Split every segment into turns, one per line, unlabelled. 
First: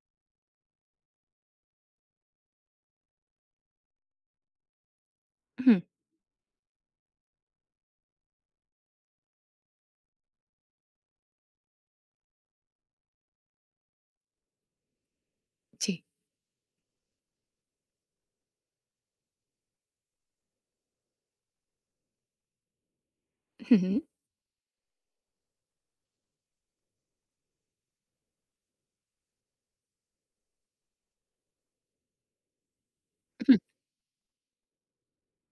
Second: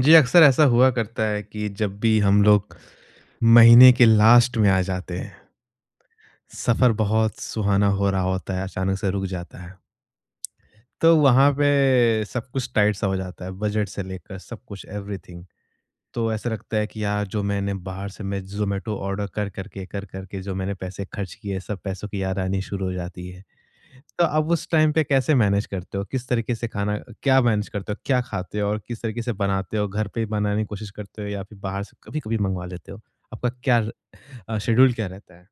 जी, अक्सर ऐसा हुआ करता है कि जब भी हम लोग महीने के लास्ट में आ जाते हैं,
हुँ,
सफ़र बहुत सुहाना हो रहा होता है, अचानक से रुक जाता है। तो वहाँ पे सब कुछ टाइट सा हो जाता है, बजट से लेकर सब कुछ एवरीथिंग।
जी।
तो ऐसा लगता है कि यार जो मैंने बाहर से मैं ज़ोमैटो ऑर्डर कर करके जो मैंने पैसे खर्च किए, सब पैसों की याद आनी शुरू हो जाती है।
हुँ, हुँ,
तो आप उस टाइम पे कैसे मैनेज करते हो? किस तरीके से खाना क्या मैनेज करते हो? क्या खाते हो और किस तरीके से बनाते हो? घर पे ही बनाने की कोशिश करते हो या फिर बाहर से कभी-कभी मँगवा लेते हो? आपका
हुँ।
क्या शेड्यूल क्या रहता है?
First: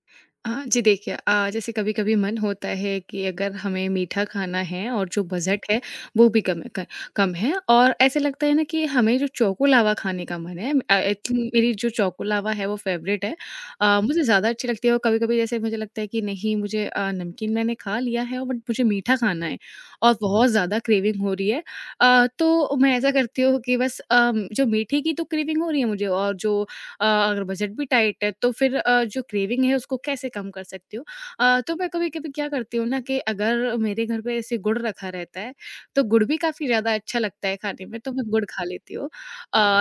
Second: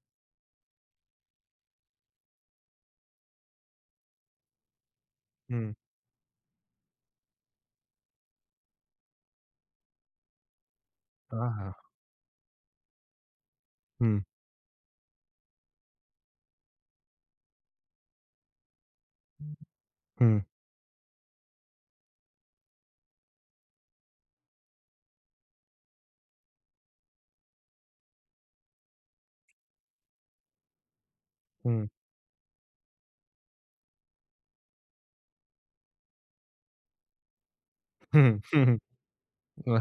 जी देखिए, जैसे कभी-कभी मन होता है कि अगर हमें मीठा खाना है और जो बजट
हुँ,
है वो भी कम है और ऐसे लगता है ना कि हमें जो चोको लावा खाने का मन है। आई थिंक
हाँ,
मेरी
हाँ।
जो चोको लावा है वो फेवरेट है।
हुँ,
मुझे ज़्यादा अच्छी लगती है और कभी-कभी जैसे मुझे लगता है कि नहीं, मुझे, नमकीन मैंने खा लिया है बट मुझे मीठा खाना है और
हुँ,
बहुत ज़्यादा क्रेविंग हो रही है। तो मैं ऐसा करती हूँ कि बस, जो मीठे की तो क्रेविंग हो रही है मुझे और जो, अगर बजट भी टाइट है तो फिर, जो क्रेविंग है उसको कैसे कम कर सकती हूँ? तो मैं
हुँ,
कभी-कभी क्या करती हूँ ना कि अगर मेरे घर पे ऐसे गुड़ रखा रहता है, तो गुड़ भी काफ़ी ज़्यादा अच्छा लगता है खाने में, तो मैं
हुँ,
गुड़ खा
हुँ,
लेती
हुँ।
हूँ।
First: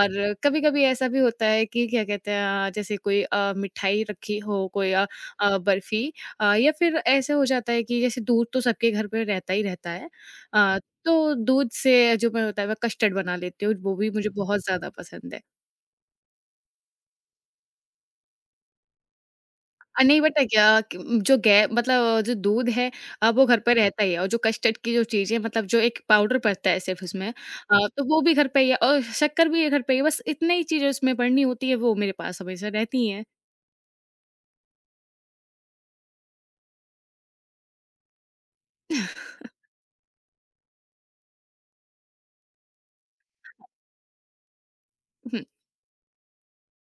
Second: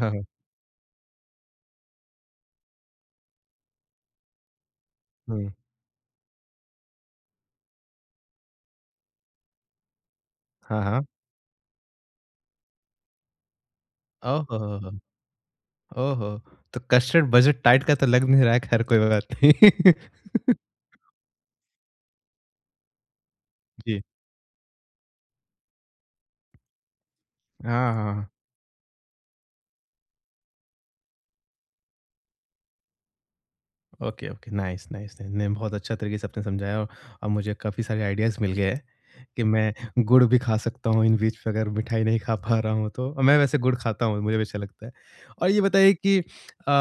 हाँ, हाँ।
कभी-कभी ऐसा भी होता है कि क्या कहते हैं, जैसे कोई, मिठाई रखी हो, कोई
हुँ,
बर्फ़ी, या फिर ऐसे हो जाता है कि जैसे दूध तो सबके घर पे रहता ही रहता है। अ,
हाँ, हाँ।
तो दूध से जो मैं होता है मैं कस्टर्ड बना लेती हूँ, वो भी मुझे
ओह
बहुत
हो,
ज़्यादा
हो!
पसंद है।
ओह हो! तो कस्टर्ड बजट टाइट का तो लग नहीं रहा है, खैर कोई बात नहीं।
नहीं बट, क्या क जो गै मतलब जो दूध है, वो घर पे
जी।
रहता ही है और जो कस्टर्ड की जो चीज़ें मतलब जो एक पाउडर पड़ता है सिर्फ़ उसमें,
हाँ,
तो
हाँ,
वो
हाँ।
भी घर पे ही है और शक्कर भी घर पे ही है, बस इतनी ही चीज़ें उसमें पड़नी होती है, वो मेरे पास हमेशा रहती हैं।
Okay, okay. Nice, nice, nice. नहीं, बहुत अच्छा तरीके से आपने समझाया और अब मुझे काफ़ी सारे आइडियाज़ मिल गए हैं कि मैं गुड़ भी खा सकता हूँ इन बीच पे अगर मिठाई नहीं खा पा रहा हूँ तो। और मैं वैसे गुड़ खाता हूँ, मुझे भी अच्छा लगता है।
हुँ,
और ये बताइए कि अ,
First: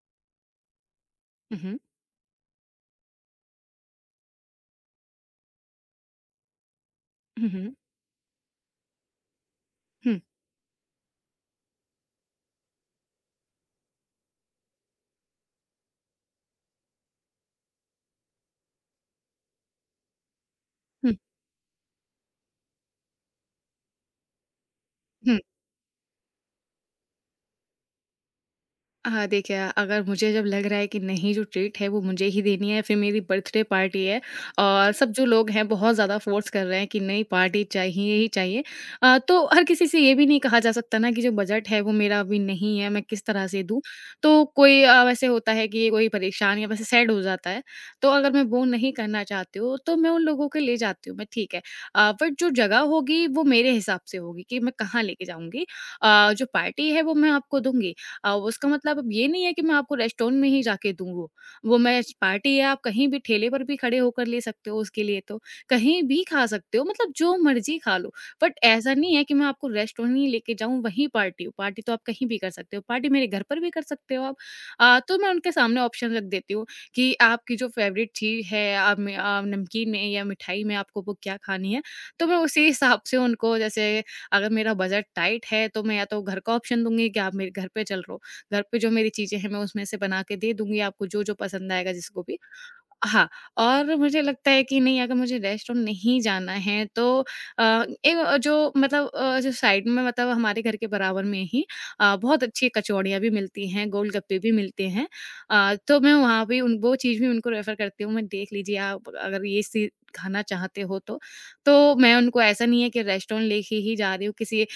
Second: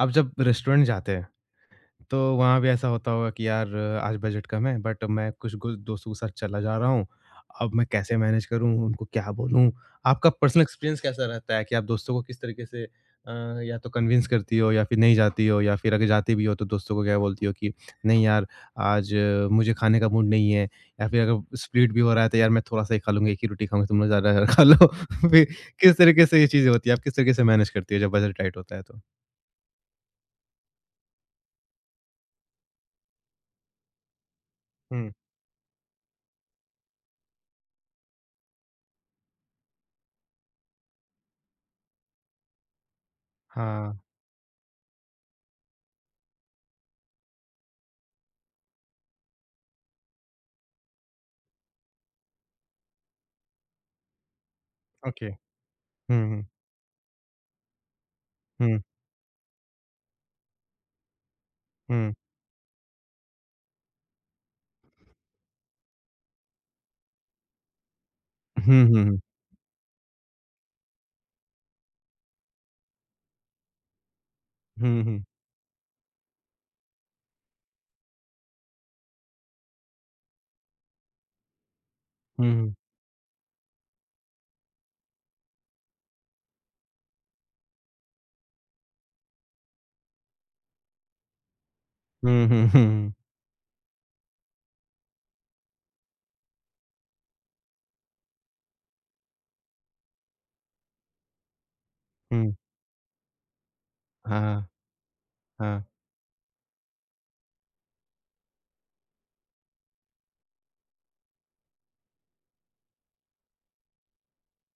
आप जब रेस्टोरेंट जाते हैं
हुँ,
तो वहाँ भी ऐसा होता होगा कि यार आज बजट कम है बट मैं कुछ कुछ दोस्तों के साथ चला जा रहा हूँ।
हुँ,
अब
हुँ,
मैं कैसे मैनेज करूँ, उनको क्या बोलूँ?
हुँ,
आपका पर्सनल एक्सपीरियंस कैसा रहता है कि आप दोस्तों को किस तरीके से अ, या तो कन्विंस करती हो या फिर नहीं जाती हो या फिर अगर जाती भी हो तो दोस्तों को क्या बोलती हो कि नहीं यार आज मुझे खाने का मूड नहीं है या
हुँ,
फिर अगर स्प्लिट भी हो रहा है तो यार मैं थोड़ा-सा ही खा लूँगी, एक ही रोटी खाऊँगी, तुम लोग ज़्यादा खा लो।
हुँ।
फिर किस तरीके से ये चीज़ें होती हैं? आप किस तरीके से मैनेज करती हो जब बजट टाइट होता है तो?
हाँ, देखिए, अगर मुझे जब लग रहा है कि नहीं, जो ट्रीट है वो मुझे ही देनी है, फिर मेरी बर्थडे पार्टी है और
हुँ।
सब जो लोग हैं बहुत ज़्यादा फ़ोर्स कर रहे हैं कि नहीं, पार्टी चाहिए ही चाहिए। तो हर किसी से ये भी नहीं कहा जा सकता ना कि जो बजट है वो मेरा अभी नहीं है, मैं किस तरह से दूँ?
हाँ,
तो कोई, वैसे होता है कि कोई परेशान या वैसे सैड हो जाता है। तो अगर मैं वो नहीं करना चाहती हूँ तो मैं उन लोगों को ले जाती हूँ, मैं, ठीक है। बट जो जगह होगी वो मेरे हिसाब से होगी कि मैं कहाँ लेके
ओके।
जाऊँगी।
हुँ, हुँ।
जो पार्टी है वो मैं आपको दूँगी, उसका
हुँ।
मतलब अब ये नहीं है कि मैं आपको रेस्टोरेंट में ही जाके दूँ वो। वो मैं,
हुँ।
पार्टी है, आप कहीं भी ठेले पर भी खड़े होकर ले सकते हो उसके लिए तो, कहीं भी खा सकते हो, मतलब जो मर्ज़ी खा लो। बट
हुँ,
ऐसा
हुँ,
नहीं
हुँ।
है कि मैं आपको रेस्टोरेंट ही लेके जाऊँ वहीं पार्टी हो, पार्टी तो आप कहीं भी कर सकते हो, पार्टी मेरे घर पर भी कर सकते हो आप।
हुँ,
तो
हुँ।
मैं उनके सामने ऑप्शन रख देती हूँ कि आपकी जो फ़ेवरेट चीज़ है आप में, नमकीन में या मिठाई में आपको वो क्या खानी है, तो मैं
हुँ,
उसी
हुँ।
हिसाब से उनको जैसे, अगर मेरा बजट टाइट है तो मैं या तो घर का ऑप्शन दूंगी कि आप मेरे घर पे चल रहो, घर पे जो मेरी चीजें हैं मैं उसमें से बना के दे दूंगी आपको, जो जो पसंद आएगा जिसको भी,
हुँ, हुँ, हुँ, हुँ।
हाँ। और मुझे लगता है कि नहीं, अगर मुझे रेस्टोरेंट नहीं जाना है तो, एक जो मतलब, जो साइड में मतलब हमारे घर के बराबर में ही, बहुत
हुँ।
अच्छी कचौड़ियाँ भी मिलती हैं, गोलगप्पे भी
हाँ,
मिलते हैं।
हाँ।
तो मैं वहाँ भी उन वो चीज़ भी उनको रेफ़र करती हूँ, मैं देख लीजिए आप अगर ये सी खाना चाहते हो तो। तो मैं उनको ऐसा नहीं है कि रेस्टोरेंट लेके ही जा रही हूँ, किसी,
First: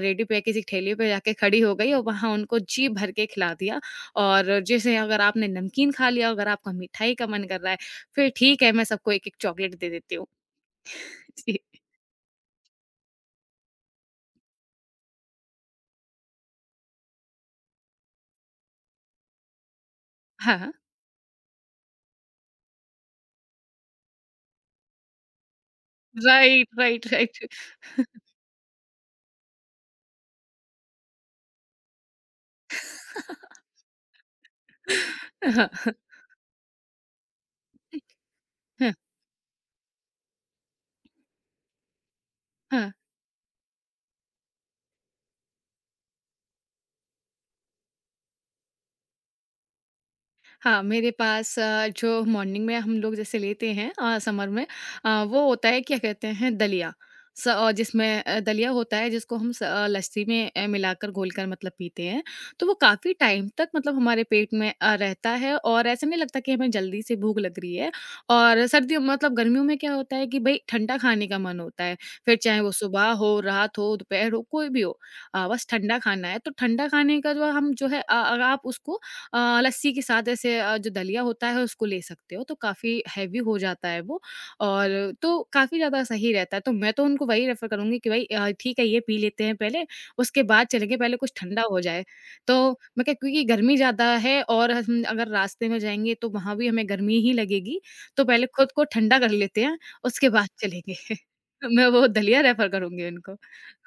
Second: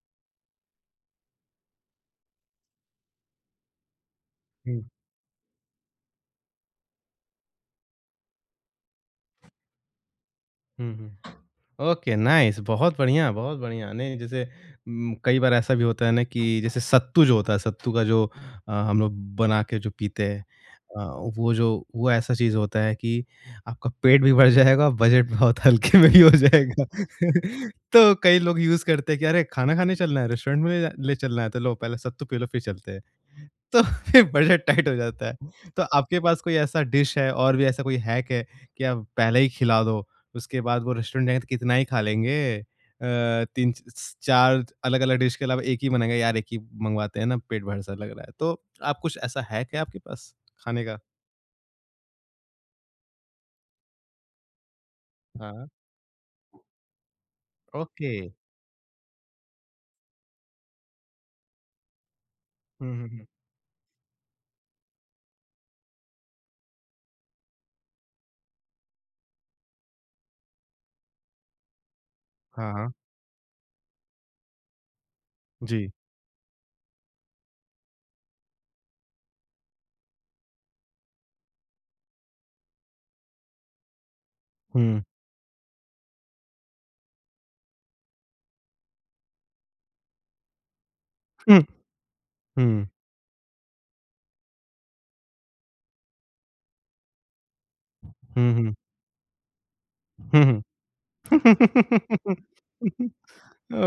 रेडी पे, किसी ठेले पे जाके खड़ी हो गई और वहाँ उनको जी भर के खिला दिया। और
हुँ।
जैसे अगर आपने नमकीन खा लिया, अगर आपका मिठाई का मन कर रहा है, फिर ठीक है मैं सबको 1-1 चॉकलेट दे देती हूँ।
हुँ, हुँ।
जी।
ओके, नाइस बहुत बढ़िया, बहुत बढ़िया। नहीं जैसे कई बार ऐसा भी होता है ना कि जैसे सत्तू जो होता है, सत्तू का जो हम लोग बना के जो पीते हैं
हाँ, हाँ।
अ, वो जो वो ऐसा चीज़ होता है कि आपका पेट भी भर जाएगा, बजट बहुत हल्के में भी हो
राइट,
जाएगा।
Right, right.
तो कई लोग यूज़ करते हैं कि अरे खाना खाने चलना है, रेस्टोरेंट में ले जा ले चलना है, तो लो पहले सत्तू पी लो फिर चलते हैं। तो फिर बजट टाइट हो जाता है। तो
हाँ,
आपके पास कोई ऐसा डिश है और भी ऐसा कोई हैक है कि
हाँ,
आप पहले ही खिला दो? उसके बाद वो रेस्टोरेंट जाएँगे तो कितना ही खा लेंगे
हाँ।
3 स 4 अलग-अलग डिश के अलावा एक ही बनेगा, यार एक ही मँगवाते हैं ना, पेट भर सा लग रहा है। तो आप कुछ ऐसा है क्या आपके पास
हाँ,
खाने का?
मेरे पास, जो मॉर्निंग में हम लोग जैसे लेते हैं, समर में, वो
हाँ,
होता है क्या कहते हैं, दलिया।
ओके।
जिसमें, दलिया होता है जिसको हम, लस्सी में, मिलाकर घोलकर मतलब पीते हैं। तो वो
हुँ, हुँ,
काफ़ी
हुँ।
टाइम तक मतलब हमारे पेट में, रहता है और ऐसा नहीं लगता कि हमें जल्दी से भूख लग रही है। और सर्दियों मतलब गर्मियों में क्या होता है कि भई ठंडा खाने का मन होता है। फिर चाहे वो
हाँ, हाँ।
सुबह हो, रात हो, दोपहर हो, कोई भी हो। बस
जी।
ठंडा खाना है। तो ठंडा खाने का जो हम, जो है, आप उसको, लस्सी के साथ ऐसे, जो दलिया होता है उसको ले सकते हो, तो काफ़ी हेवी हो जाता है वो, और
हुँ।
तो काफ़ी ज़्यादा सही रहता है। तो मैं तो उनको वही रेफ़र करूँगी कि भई, ठीक है ये पी लेते हैं पहले, उसके बाद चलेंगे, पहले कुछ
हुँ,
ठंडा हो जाए। तो
हुँ,
मैं क्या, क्योंकि गर्मी ज़्यादा है और हम अगर रास्ते में जाएँगे तो वहाँ भी हमें गर्मी ही लगेगी, तो पहले
हुँ,
खुद
हुँ।
को ठंडा कर लेते हैं, उसके
हुँ,
बाद चलेंगे। मैं वो
हुँ।
दलिया रेफ़र करूँगी उनको।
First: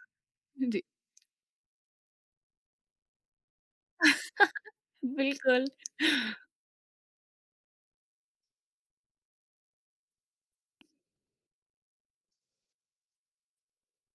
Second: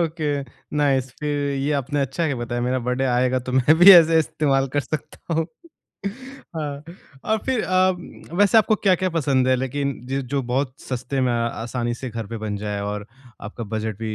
ओके,
जी।
नाइस फिर ये आपने अच्छा है बताया मेरा बर्थडे आएगा तो मैं भी ऐसे इस्तेमाल कर सकता हूँ।
बिल्कुल।
हाँ, और फिर वैसे आपको क्या-क्या पसंद है लेकिन ज जो बहुत सस्ते में आसानी से घर पे बन जाए और आपका बजट भी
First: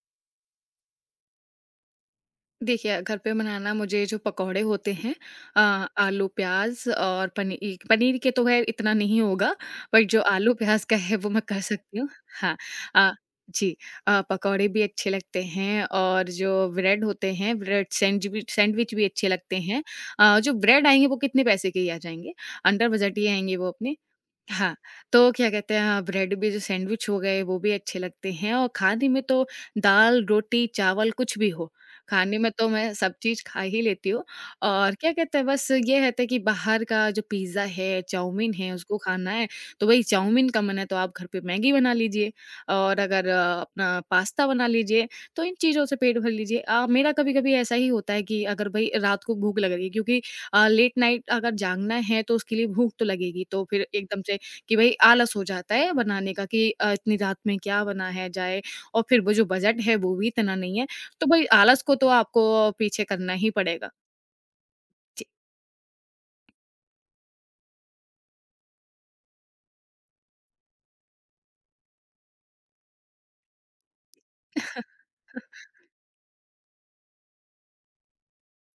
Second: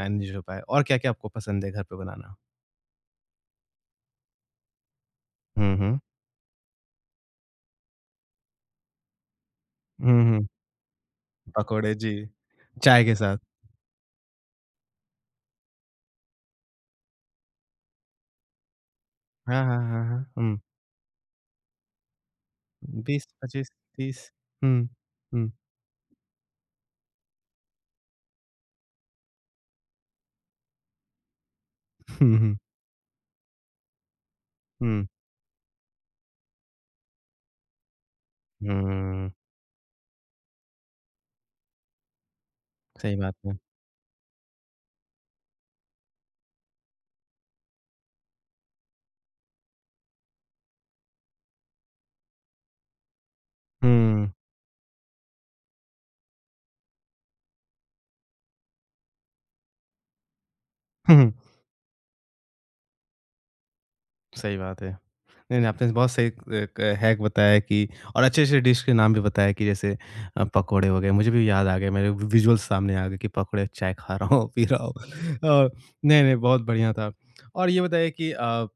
मैनेज हो पाए? और क्या-क्या आपको पसंद है घर पे बनाना?
देखिए, घर पे बनाना मुझे जो पकौड़े होते हैं, अ,
हुँ, हुँ।
आलू, प्याज़ और पनीर के तो ख़ैर इतना नहीं होगा, बट जो
हुँ, हुँ,
आलू प्याज़ का है वो मैं कर
पकोड़े
सकती हूँ।
जी,
हाँ,
चाय
अ,
के साथ।
जी, पकौड़े भी अच्छे लगते हैं और जो ब्रेड होते हैं, ब्रेड सैंडविच सैंडविच भी अच्छे लगते
हाँ, हाँ,
हैं।
हाँ, हाँ।
जो
हुँ,
ब्रेड आएँगे वो कितने पैसे के ही आ जाएँगे, अंडर बजट ही
20,
आएँगे वो
25,
अपने।
30
हाँ,
हुँ,
तो क्या
हुँ,
कहते हैं, हाँ, ब्रेड भी जो सैंडविच हो गए वो भी अच्छे लगते हैं, और खाने में तो दाल, रोटी, चावल कुछ भी हो,
हुँ,
खाने में
हुँ,
तो मैं सब चीज़ खा ही लेती हूँ। और क्या कहते हैं, बस ये रहता है था कि बाहर का जो पिज़्ज़ा है, चाउमीन है,
हुँ,
उसको खाना
हुँ,
है, तो वही चाउमीन का मन है तो आप घर पे मैगी बना लीजिए और
सही
अगर,
बात है।
अपना पास्ता बना लीजिए, तो इन चीज़ों से पेट भर लीजिए। मेरा कभी-कभी ऐसा ही होता है कि अगर भई रात को भूख लग रही है, क्योंकि, लेट नाइट अगर जागना है तो उसके लिए भूख तो लगेगी, तो फिर एकदम
हुँ।
से कि भई आलस हो जाता है बनाने का कि, इतनी रात में क्या बनाया जाए और फिर वो जो बजट है वो भी इतना नहीं है। तो भई आलस को तो आपको पीछे करना ही पड़ेगा।
सही बात है।
जी।
नहीं-नहीं आपने बहुत सही एक हैक बताया कि और अच्छे-अच्छे डिश के नाम भी बताया कि जैसे पकोड़े हो गए, मुझे भी याद आ गए, मेरे विजुअल्स सामने आ गए कि पकोड़े चाय खा रहा हूँ, पी रहा हूँ। और नहीं-नहीं बहुत बढ़िया था। और ये बताइए कि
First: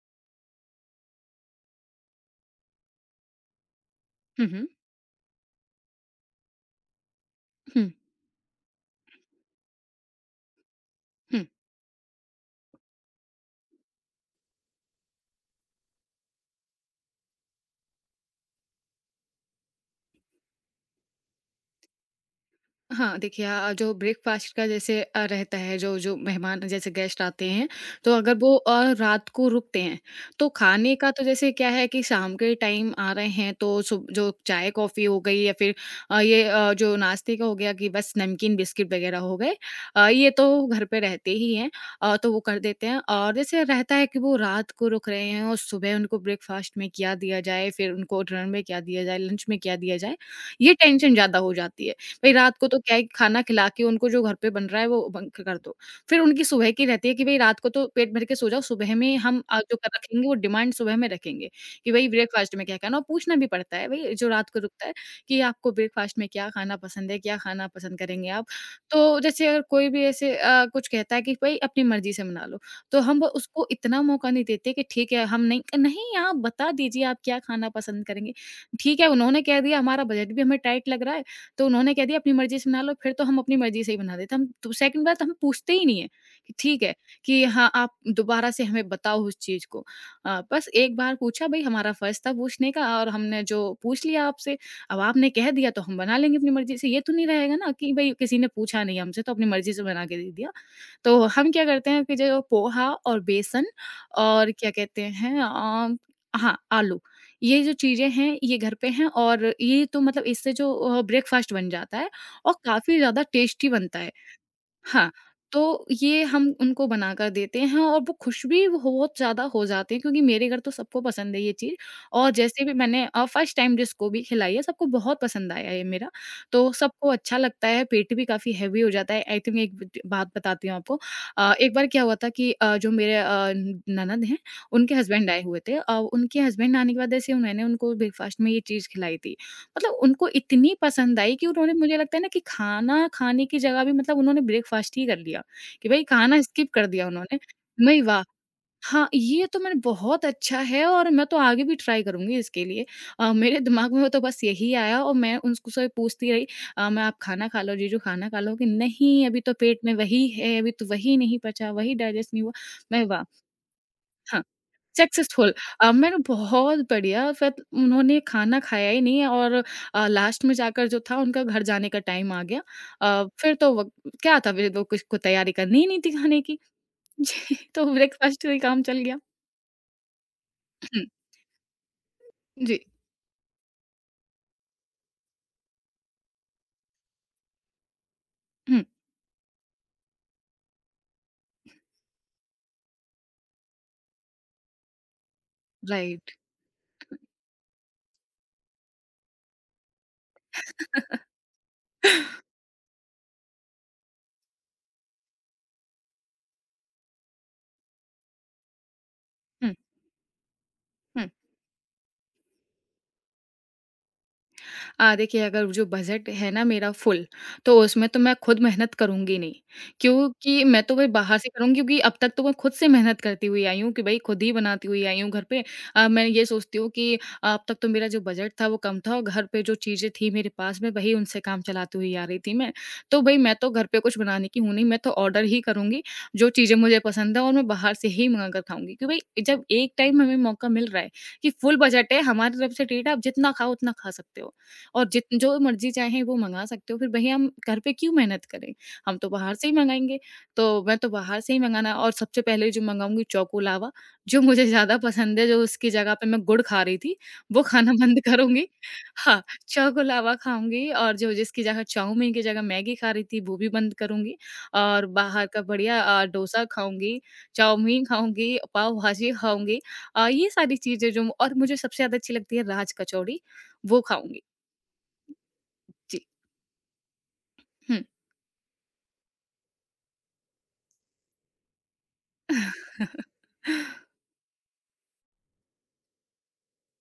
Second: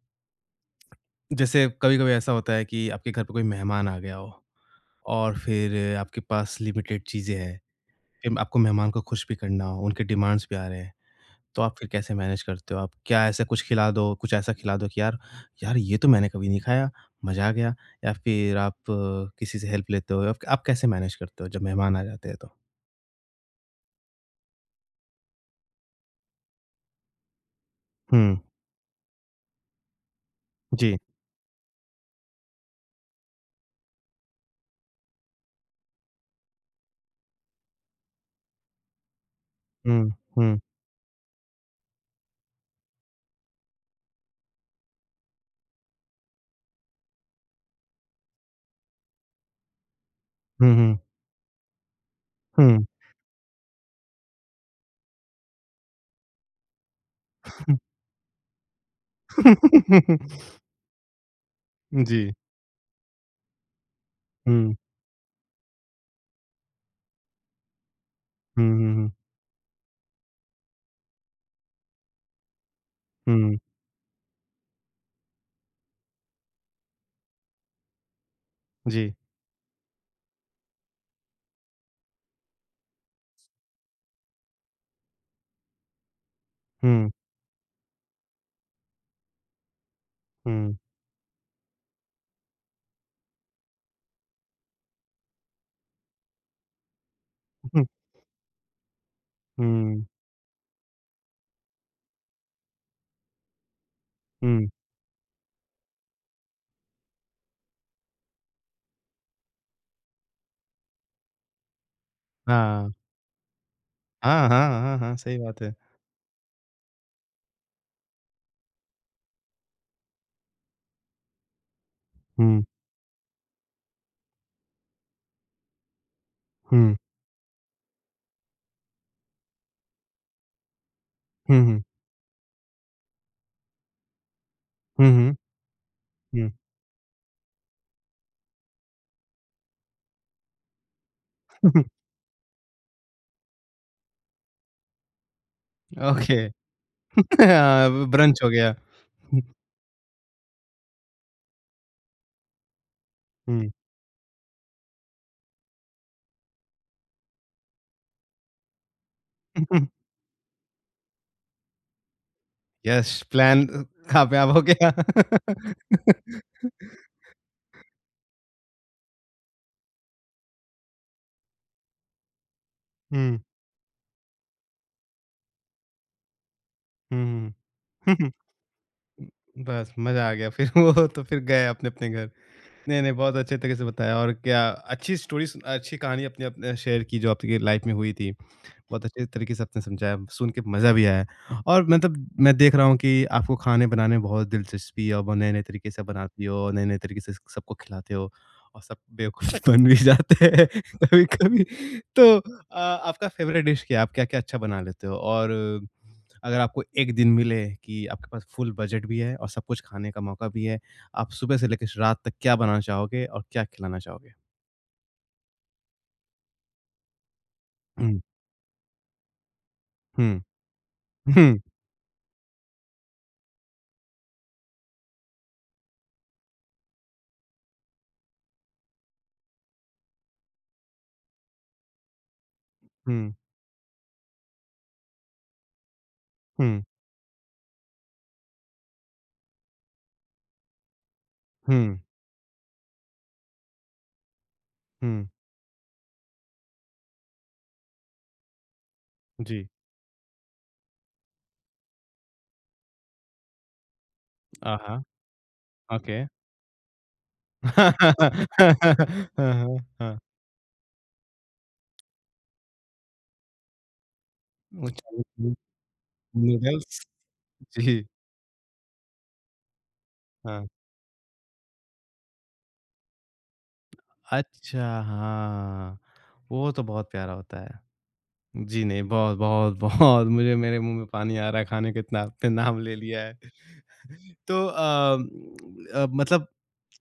जैसे कभी-कभी ऐसा होता है कि आपके घर पे कोई मेहमान आ गया हो
हुँ, हुँ।
और फिर आपके पास लिमिटेड चीज़ें हैं,
हुँ,
फिर आपको मेहमान को खुश भी करना हो, उनके डिमांड्स भी आ रहे हैं।
हुँ।
तो आप फिर कैसे मैनेज करते हो? आप क्या ऐसा कुछ खिला दो, कुछ ऐसा खिला दो कि यार यार ये तो मैंने कभी नहीं खाया, मज़ा आ गया या फिर आप किसी से हेल्प लेते हो? आप कैसे मैनेज करते हो जब मेहमान आ जाते हैं तो?
हाँ, देखिए, जो ब्रेकफ़ास्ट का जैसे, रहता है, जो जो मेहमान जैसे गेस्ट आते हैं, तो अगर
हुँ,
वो, रात को रुकते हैं, तो खाने
जी।
का तो जैसे क्या है कि शाम के टाइम आ रहे हैं तो सुब जो चाय-कॉफ़ी हो गई या फिर, ये, जो नाश्ते का हो गया कि बस नमकीन बिस्किट वग़ैरह हो गए,
हुँ,
ये
हुँ,
तो घर पे रहते ही हैं, तो वो कर देते हैं। और जैसे रहता है कि वो रात को रुक रहे हैं और सुबह उनको ब्रेकफ़ास्ट में क्या दिया जाए, फिर उनको डिनर में क्या दिया जाए, लंच में क्या दिया जाए, ये
हुँ, हुँ,
टेंशन ज़्यादा हो जाती है। भई रात को तो
हुँ।
क्या है, खाना खिला के उनको जो घर पे बन रहा है वो बंक कर दो। फिर उनकी सुबह की रहती है कि भई रात को तो पेट भर के सो जाओ, सुबह में हम, जो कर रखेंगे वो डिमांड सुबह में रखेंगे, कि भई
जी।
ब्रेकफ़ास्ट में क्या खाना, और पूछना भी पड़ता है भई जो रात को
हुँ,
रुकता है, कि आपको ब्रेकफ़ास्ट में क्या खाना पसंद है, क्या खाना पसंद करेंगे आप?
हुँ, हुँ, हुँ,
तो जैसे अगर कोई भी ऐसे कुछ कहता है कि भई अपनी मर्ज़ी से मना लो, तो हम
हुँ,
उसको इतना मौका नहीं देते कि ठीक है हम नहीं नहीं आप बता दीजिए आप क्या खाना पसंद करेंगे। ठीक है
जी।
उन्होंने कह दिया हमारा बजट भी हमें टाइट लग रहा है। तो उन्होंने कह दिया अपनी मर्ज़ी से बना लो, फिर तो हम अपनी मर्ज़ी से ही बना देते हैं। हम तो सेकंड बार तो हम पूछते ही नहीं है कि ठीक है
हुँ,
कि हाँ, आप दोबारा से हमें बताओ उस चीज़ को। बस
हुँ,
एक बार पूछा भई हमारा फ़र्ज़ था पूछने का और हमने जो पूछ लिया आपसे, अब आपने कह दिया तो हम बना लेंगे अपनी मर्ज़ी से। ये तो नहीं रहेगा ना
हुँ,
कि भई किसी ने पूछा नहीं हमसे तो अपनी मर्ज़ी से बना
हुँ,
के दे दिया। तो हम क्या करते हैं कि जो पोहा और बेसन और
हुँ।
क्या कहते हैं हाँ, आलू ये जो चीज़ें हैं, ये घर पे हैं और ये तो मतलब इससे जो ब्रेकफ़ास्ट बन जाता है और
हाँ।
काफ़ी ज़्यादा टेस्टी बनता है।
हाँ, हाँ, हाँ,
हाँ,
हाँ, सही बात है।
तो ये हम उनको बनाकर देते हैं और वो खुश भी बहुत ज़्यादा हो जाते हैं क्योंकि मेरे घर तो सबको पसंद है ये चीज़ और
हुँ,
जैसे भी मैंने फर्स्ट टाइम जिसको भी खिलाई है सबको बहुत पसंद आया ये मेरा। तो
हुँ,
सबको अच्छा लगता है, पेट भी काफ़ी हेवी हो जाता है। आई थिंक एक ब बात बताती हूँ आपको।
हुँ,
एक
हुँ,
बार क्या हुआ था कि जो मेरे ननद हैं, उनके
हुँ,
हस्बैंड
हुँ,
आए हुए थे। उनके
हुँ।
हस्बैंड आने के बाद ऐसे मैंने उनको ब्रेकफ़ास्ट में ये चीज़ खिलाई थी। मतलब उनको इतनी पसंद आई कि उन्होंने मुझे लगता है ना कि खाना खाने की जगह भी मतलब उन्होंने ब्रेकफ़ास्ट ही कर लिया, कि भई
ओके।
खाना स्किप कर दिया उन्होंने।
हाँ,
नहीं वाह!
ब्रंच हो गया।
हाँ, ये तो मैंने बहुत अच्छा है और मैं तो आगे भी ट्राई करूँगी इसके लिए। मेरे
हुँ।
दिमाग में वो तो बस यही आया और मैं उसको से पूछती रही "मैं आप खाना खा लो जीजू, खाना खा लो?" कि "नहीं, अभी तो पेट में वही है, अभी तो वही नहीं पचा, वही डाइजेस्ट नहीं हुआ।" मैं
यस,
वाह!
प्लान
हाँ।
कामयाब हो गया।
सक्सेसफुल मैंने बहुत बढ़िया फिर उन्होंने खाना खाया ही नहीं और लास्ट में जाकर जो था उनका घर जाने का टाइम आ गया।
हुँ,
फिर तो व क्या था फिर तो कुछ को तैयारी करनी ही नहीं थी खाने की।
हुँ,
तो
हुँ।
ब्रेकफ़ास्ट से ही काम चल गया।
बस मज़ा आ गया फिर वो
हम्म,
तो फिर गए अपने-अपने घर।
जी।
नहीं, नहीं बहुत अच्छे तरीके से बताया और क्या अच्छी स्टोरी सु अच्छी कहानी अपने-अपने शेयर की जो आपकी लाइफ़ में हुई थी।
हुँ,
बहुत अच्छे तरीके से आपने समझाया, सुन के मज़ा भी आया और मतलब मैं देख रहा हूँ कि आपको खाने बनाने में बहुत दिलचस्पी है और बहुत नए-नए तरीके से
राइट।
बनाती हो, नए-नए तरीके से सबको खिलाते हो और सब बेवकूफ़ बन भी जाते हैं कभी-कभी। तो आपका फ़ेवरेट डिश क्या है? आप क्या-क्या अच्छा बना लेते हो? और अगर आपको 1 दिन मिले कि आपके पास फुल बजट भी है और सब
हुँ,
कुछ खाने का मौका भी है,
हुँ।
आप सुबह से लेके रात तक क्या बनाना चाहोगे और क्या खिलाना चाहोगे?
देखिए अगर जो बजट है ना मेरा फुल, तो उसमें तो
हुँ,
मैं खुद मेहनत करूँगी नहीं,
हुँ,
क्योंकि मैं तो भाई बाहर से
हुँ,
करूँगी क्योंकि अब तक तो मैं खुद से मेहनत करती हुई आई हूँ कि भई खुद ही बनाती हुई आई हूँ घर पे। मैं ये सोचती हूँ कि अब तक तो मेरा जो बजट था वो कम था और घर पे जो चीज़ें थी मेरे पास में वही उनसे काम चलाती हुई आ रही थी मैं। तो
हुँ,
भई मैं तो घर पे कुछ बनाने की हूँ नहीं, मैं तो ऑर्डर ही करूँगी, जो चीज़ें
हुँ,
मुझे पसंद है और मैं बाहर से ही मँगा कर खाऊँगी। कि भई जब एक टाइम हमें मौका मिल रहा है कि फुल
हुँ,
बजट है, हमारी तरफ से ट्रीट है, आप जितना खाओ उतना खा सकते हो। और जित
हुँ,
जो मर्ज़ी चाहें वो मँगा सकते हो, फिर भई हम घर पे क्यों मेहनत करें? हम तो बाहर से
जी।
ही मँगाएँगे, तो मैं तो बाहर से ही मँगाना और सबसे पहले जो मँगाऊँगी चोको लावा, जो मुझे ज़्यादा
Uh-huh,
पसंद है, जो उसकी जगह पे
okay.
मैं गुड़ खा रही थी, वो खाना बंद
हाँ,
करूँगी। हाँ,
हाँ,
चोको
हाँ।
लावा खाऊँगी और जो जिसकी जगह चाउमीन की जगह मैगी खा रही थी, वो भी बंद करूँगी और बाहर का बढ़िया डोसा
नूडल्स
खाऊँगी,
जी,
चाउमीन खाऊँगी, पाव भाजी खाऊँगी। ये
हाँ।
सारी चीज़ें जो और मुझे सबसे ज़्यादा अच्छी लगती है राज कचौड़ी, वो खाऊँगी।
अच्छा, हाँ,
जी।
वो तो बहुत प्यारा होता है।
嗯
जी नहीं, बहुत, बहुत, बहुत मुझे मेरे मुँह में पानी आ रहा है खाने का इतना आपने नाम ले लिया है। तो मतलब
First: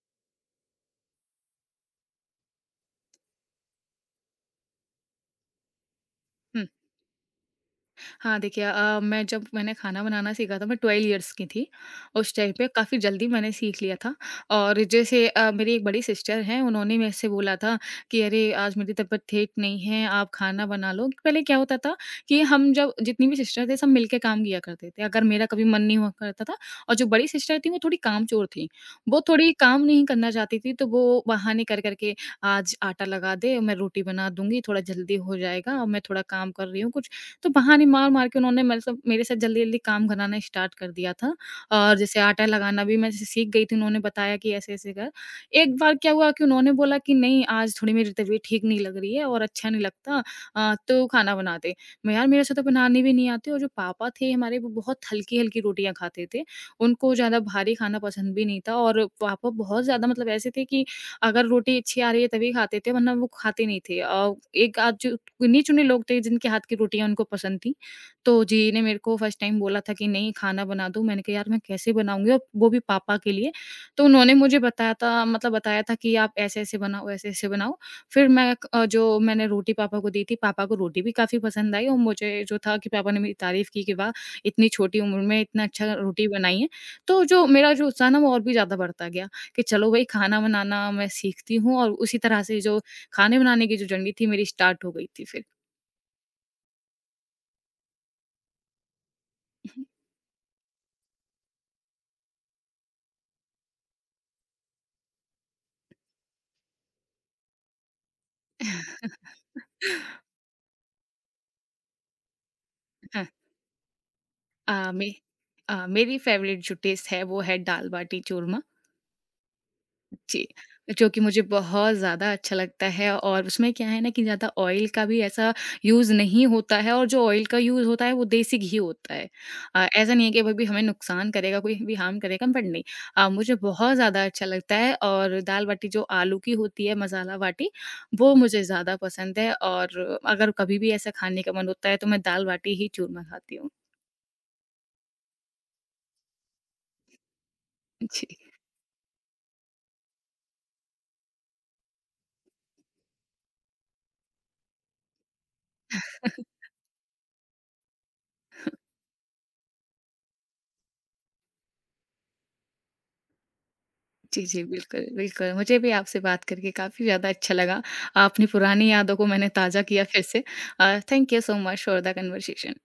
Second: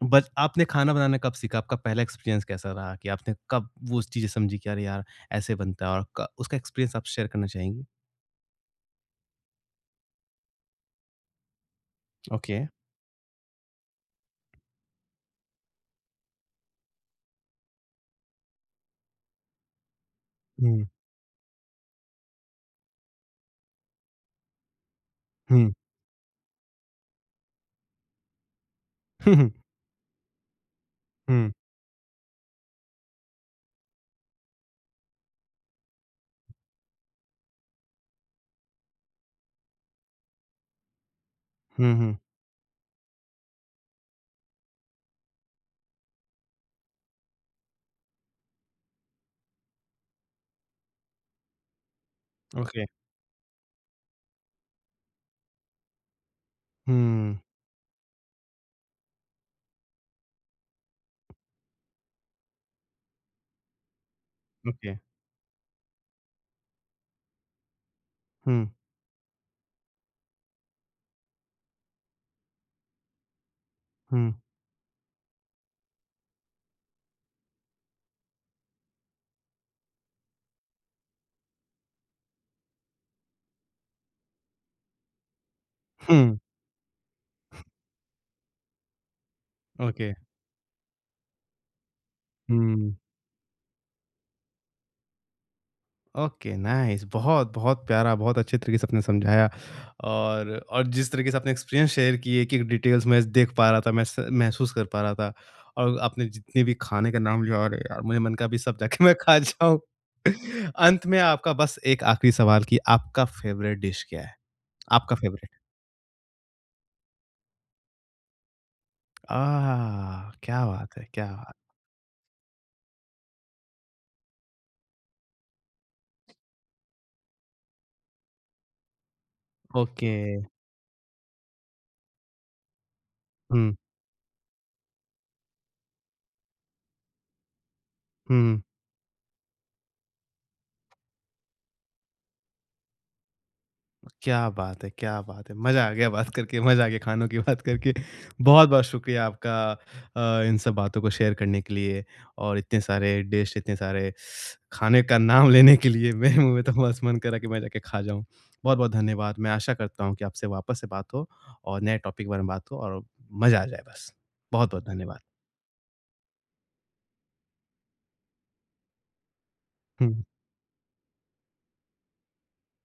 बच आपने खाना बनाना कब सीखा? आपका पहला एक्सपीरियंस कैसा रहा कि आपने कब वो चीज़ें समझी कि अरे यार, ऐसे बनता है और क उसका
嗯。
एक्सपीरियंस आप शेयर करना चाहेंगी?
हाँ, देखिए मैं जब मैंने खाना बनाना सीखा था मैं 12 इयर्स की थी। उस टाइम
ओके।
पे काफ़ी जल्दी मैंने सीख लिया था और जैसे मेरी एक बड़ी सिस्टर हैं उन्होंने मेरे से बोला था कि अरे आज मेरी तबीयत ठीक नहीं है, आप खाना
हुँ,
बना लो। पहले क्या होता था कि हम जब जितनी भी सिस्टर थे सब मिलके काम किया करते थे। अगर मेरा कभी
हुँ।
मन नहीं हुआ करता था और जो बड़ी सिस्टर थी वो थोड़ी कामचोर थी। वो थोड़ी काम नहीं करना चाहती थी तो वो
हुँ।
बहाने कर कर के आज आटा लगा दे, मैं रोटी बना दूँगी, थोड़ा जल्दी हो जाएगा, और मैं थोड़ा काम कर रही हूँ कुछ तो बहाने मार-मार के उन्होंने मेरे सब मेरे साथ जल्दी-जल्दी काम कराना स्टार्ट कर दिया था
हुँ,
और
हुँ।
जैसे आटा लगाना भी मैं जैसे सीख गई थी, उन्होंने बताया कि ऐसे-ऐसे कर। एक बार क्या हुआ कि उन्होंने बोला कि, "नहीं, आज थोड़ी मेरी तबीयत ठीक नहीं लग रही है और अच्छा नहीं लगता तो खाना बना दे।" मैं यार मेरे से तो
ओके।
बनाने भी नहीं आती और जो पापा थे हमारे वो बहुत हल्की-हल्की रोटियाँ खाते थे। उनको
हुँ।
ज़्यादा भारी खाना पसंद भी नहीं था और पापा बहुत ज़्यादा मतलब ऐसे थे कि अगर रोटी अच्छी आ रही है तभी खाते थे वरना वो खाते नहीं थे। एक
ओके।
आध जो गिने-चुने लोग थे जिनके हाथ की रोटियाँ उनको पसंद थी। तो
हुँ,
जी ने मेरे को फर्स्ट टाइम बोला था कि नहीं खाना बना दो। मैंने कहा यार मैं कैसे बनाऊँगी और वो भी पापा के लिए। तो उन्होंने
हुँ,
मुझे बताया था मतलब बताया था कि आप ऐसे-ऐसे बनाओ, ऐसे-ऐसे बनाओ। फिर जो मैंने रोटी पापा को दी थी, पापा को रोटी भी काफ़ी पसंद आई और मुझे जो था कि पापा ने मेरी तारीफ़ की कि वाह! इतनी छोटी उम्र में इतना अच्छा रोटी
हुँ।
बनाई है। तो जो मेरा जो उत्साह ना वो और भी ज़्यादा बढ़ता गया। कि चलो भई
ओके।
खाना बनाना मैं सीखती हूँ और उसी तरह से जो
हुँ।
खाने बनाने की जो जर्नी थी मेरी स्टार्ट हो गई थी फिर।
Okay, nice. बहुत, बहुत प्यारा, बहुत अच्छे तरीके से आपने समझाया और जिस तरीके से आपने एक्सपीरियंस शेयर किए कि डिटेल्स मैं देख पा रहा था, मैं स महसूस कर पा रहा था और आपने जितने भी खाने का नाम लिया, अरे यार! मुझे मन का भी सब जाके मैं खा जाऊँ। अंत में आपका बस एक आखिरी सवाल कि
हाँ,
आपका फ़ेवरेट डिश क्या है?
अ, मे
आपका फ़ेवरेट?
मेरी फ़ेवरेट जो डिश है वो है दाल-बाटी चूरमा।
आह!
जी,
क्या बात है,
जो कि
क्या
मुझे
बात!
बहुत ज़्यादा अच्छा लगता है और उसमें क्या है ना कि ज़्यादा ऑयल का भी ऐसा यूज़ नहीं होता है और जो ऑयल का यूज़ होता है वो देसी घी होता है। ऐसा
ओके।
नहीं है कि वो भी हमें नुकसान करेगा, कोई भी हार्म करेगा बट नहीं। मुझे
हुँ,
बहुत ज़्यादा अच्छा लगता है और दाल-बाटी जो आलू की होती है मसाला बाटी, वो मुझे
हुँ।
ज़्यादा पसंद है और अगर कभी भी ऐसा खाने का मन होता है तो मैं दाल-बाटी ही चूरमा खाती हूँ।
क्या बात है! क्या बात है! मज़ा आ गया बात करके, मज़ा आ गया खानों की बात करके।
जी।
बहुत-बहुत शुक्रिया आपका इन सब बातों को शेयर करने के लिए और इतने सारे डिश, इतने सारे खाने का नाम लेने के लिए मेरे मुँह में तो बस मन करा कि मैं जाके खा जाऊँ। बहुत-बहुत धन्यवाद। मैं आशा करता हूँ कि आपसे वापस से बात हो और नए टॉपिक के बारे में बात हो और मज़ा आ जाए बस।
जी, जी,
बहुत-बहुत
बिल्कुल,
धन्यवाद।
बिल्कुल। मुझे भी आपसे बात करके काफ़ी ज़्यादा अच्छा लगा। आपने पुरानी यादों को मैंने ताज़ा किया फिर
हुँ।
से। Thank you so much for the conversation.